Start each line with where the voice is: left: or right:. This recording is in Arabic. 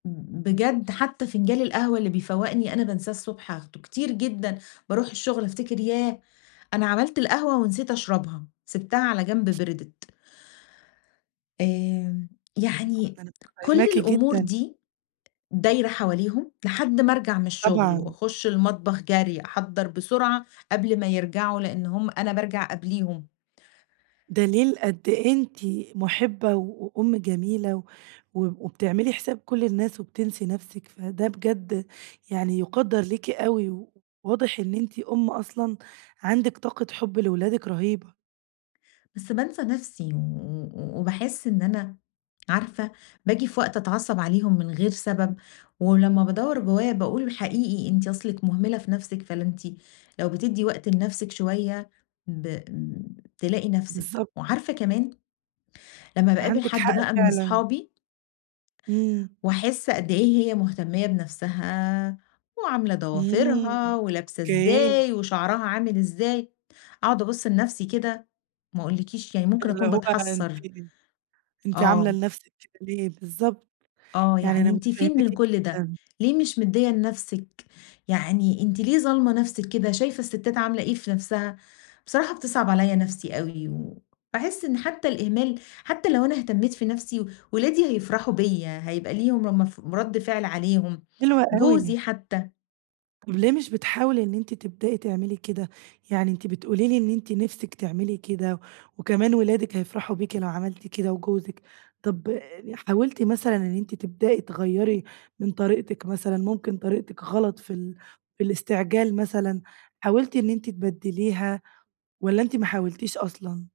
left: ب ب بجد حتّى فِنجان القهوة اللي بيفوَّقني أنا بانساه الصبح آخده. كتير جدًا باروح الشغل أفتكر ياه! أنا عملت القهوة ونسيت أشرَبها، سِبتها على جنب بردِت. آمم،
right: طبعًا،
left: يعني
right: أنا
left: كل
right: مُتفهماكِ
left: الأمُور
right: جدًا.
left: دي دايرة حواليهم، لحد ما أرجع من الشغل
right: طبعًا.
left: وأخُش المطبخ جَري، أحضَّر بسرعة قبل ما يرجعوا لأنّ همَّ أنا بارجَع قبليهم.
right: دليل قد إيه أنتِ مُحِبّة و وأم جميلة و وب وبتعملي حساب كل الناس وبتنسي نَفسِك، فده بجد يعني يُقدَّر ليكِ أوي، وواضح إن أنتِ أم أصلًا عندِك طاقة حب لولادِك رهيبة.
left: بس بانسى نفسي و وباحس إن أنا عارفة باجي في وقت أتعصّب عليهم من غَير سبب، ولمّا بادوّر جوّايا باقول: "حقيقي أنتِ أصلِك مُهملة في نَفسِك فلا أنتِ لو بتدّي وقت لنَفسِك شويّة ب تلاقي نَفسِك."
right: بالضبط.
left: وعارفة كمان، لمّا باقابل
right: عندِك
left: حد
right: حق
left: بقى من
right: فعلًا.
left: أصحابي
right: إمم.
left: واحس قد إيه هي مُهتمية بنَفسَها، وعاملة
right: إمم،
left: ضوافرها ولابسة
right: أوكي.
left: إزاي وشعرها عامل إزاي، أقعد أبُص لنَفسِي كده، ما أقولكيش يعني
right: ده
left: ممكن
right: اللي
left: أكون
right: هو ده أنتِ
left: باتحسَّر.
right: أنتِ عاملة
left: آه.
right: لنَفسِك كده ليه؟ بالضبط،
left: آه
right: يعني
left: يعني
right: أنا
left: أنتِ فين
right: مُتفهماكِ
left: من كل ده؟
right: جدًا.
left: ليه مش مدِّية لنَفسِك يعني أنتِ ليه ظالمة نَفسِك كده؟ شايفة الستات عاملة إيه في نَفسَها؟ بصراحة بتصعَب عليَّ نفسي أوي، وباحس إن حتّى الإهمال حتّى لو أنا اهتمّيت في نفسي ولادي هيفرحوا بيَّ، هيبقى ليهم امف رد فعل عليهم،
right: حلوة
left: جوزي
right: أوي.
left: حتّى.
right: طب ليه مش بتحاولي إن أنتِ تبدئي تعملي كده؟ يعني أنتِ بتقولي لي إن أنتِ نِفسِك تعملي كده، وكمان ولادك هيفرحوا بيكِ لو عملتِ كده وجوزِك، طَب حاولتِ مثلًا إن أنتِ تبدئي تغيَّري من طريقتِك مثلًا، ممكن طريقتِك غلط في ال في الاستعجال مثلًا، حاولتِ إن أنتِ تبدّليها والّا أنتِ ما حاولتيش أصلًا؟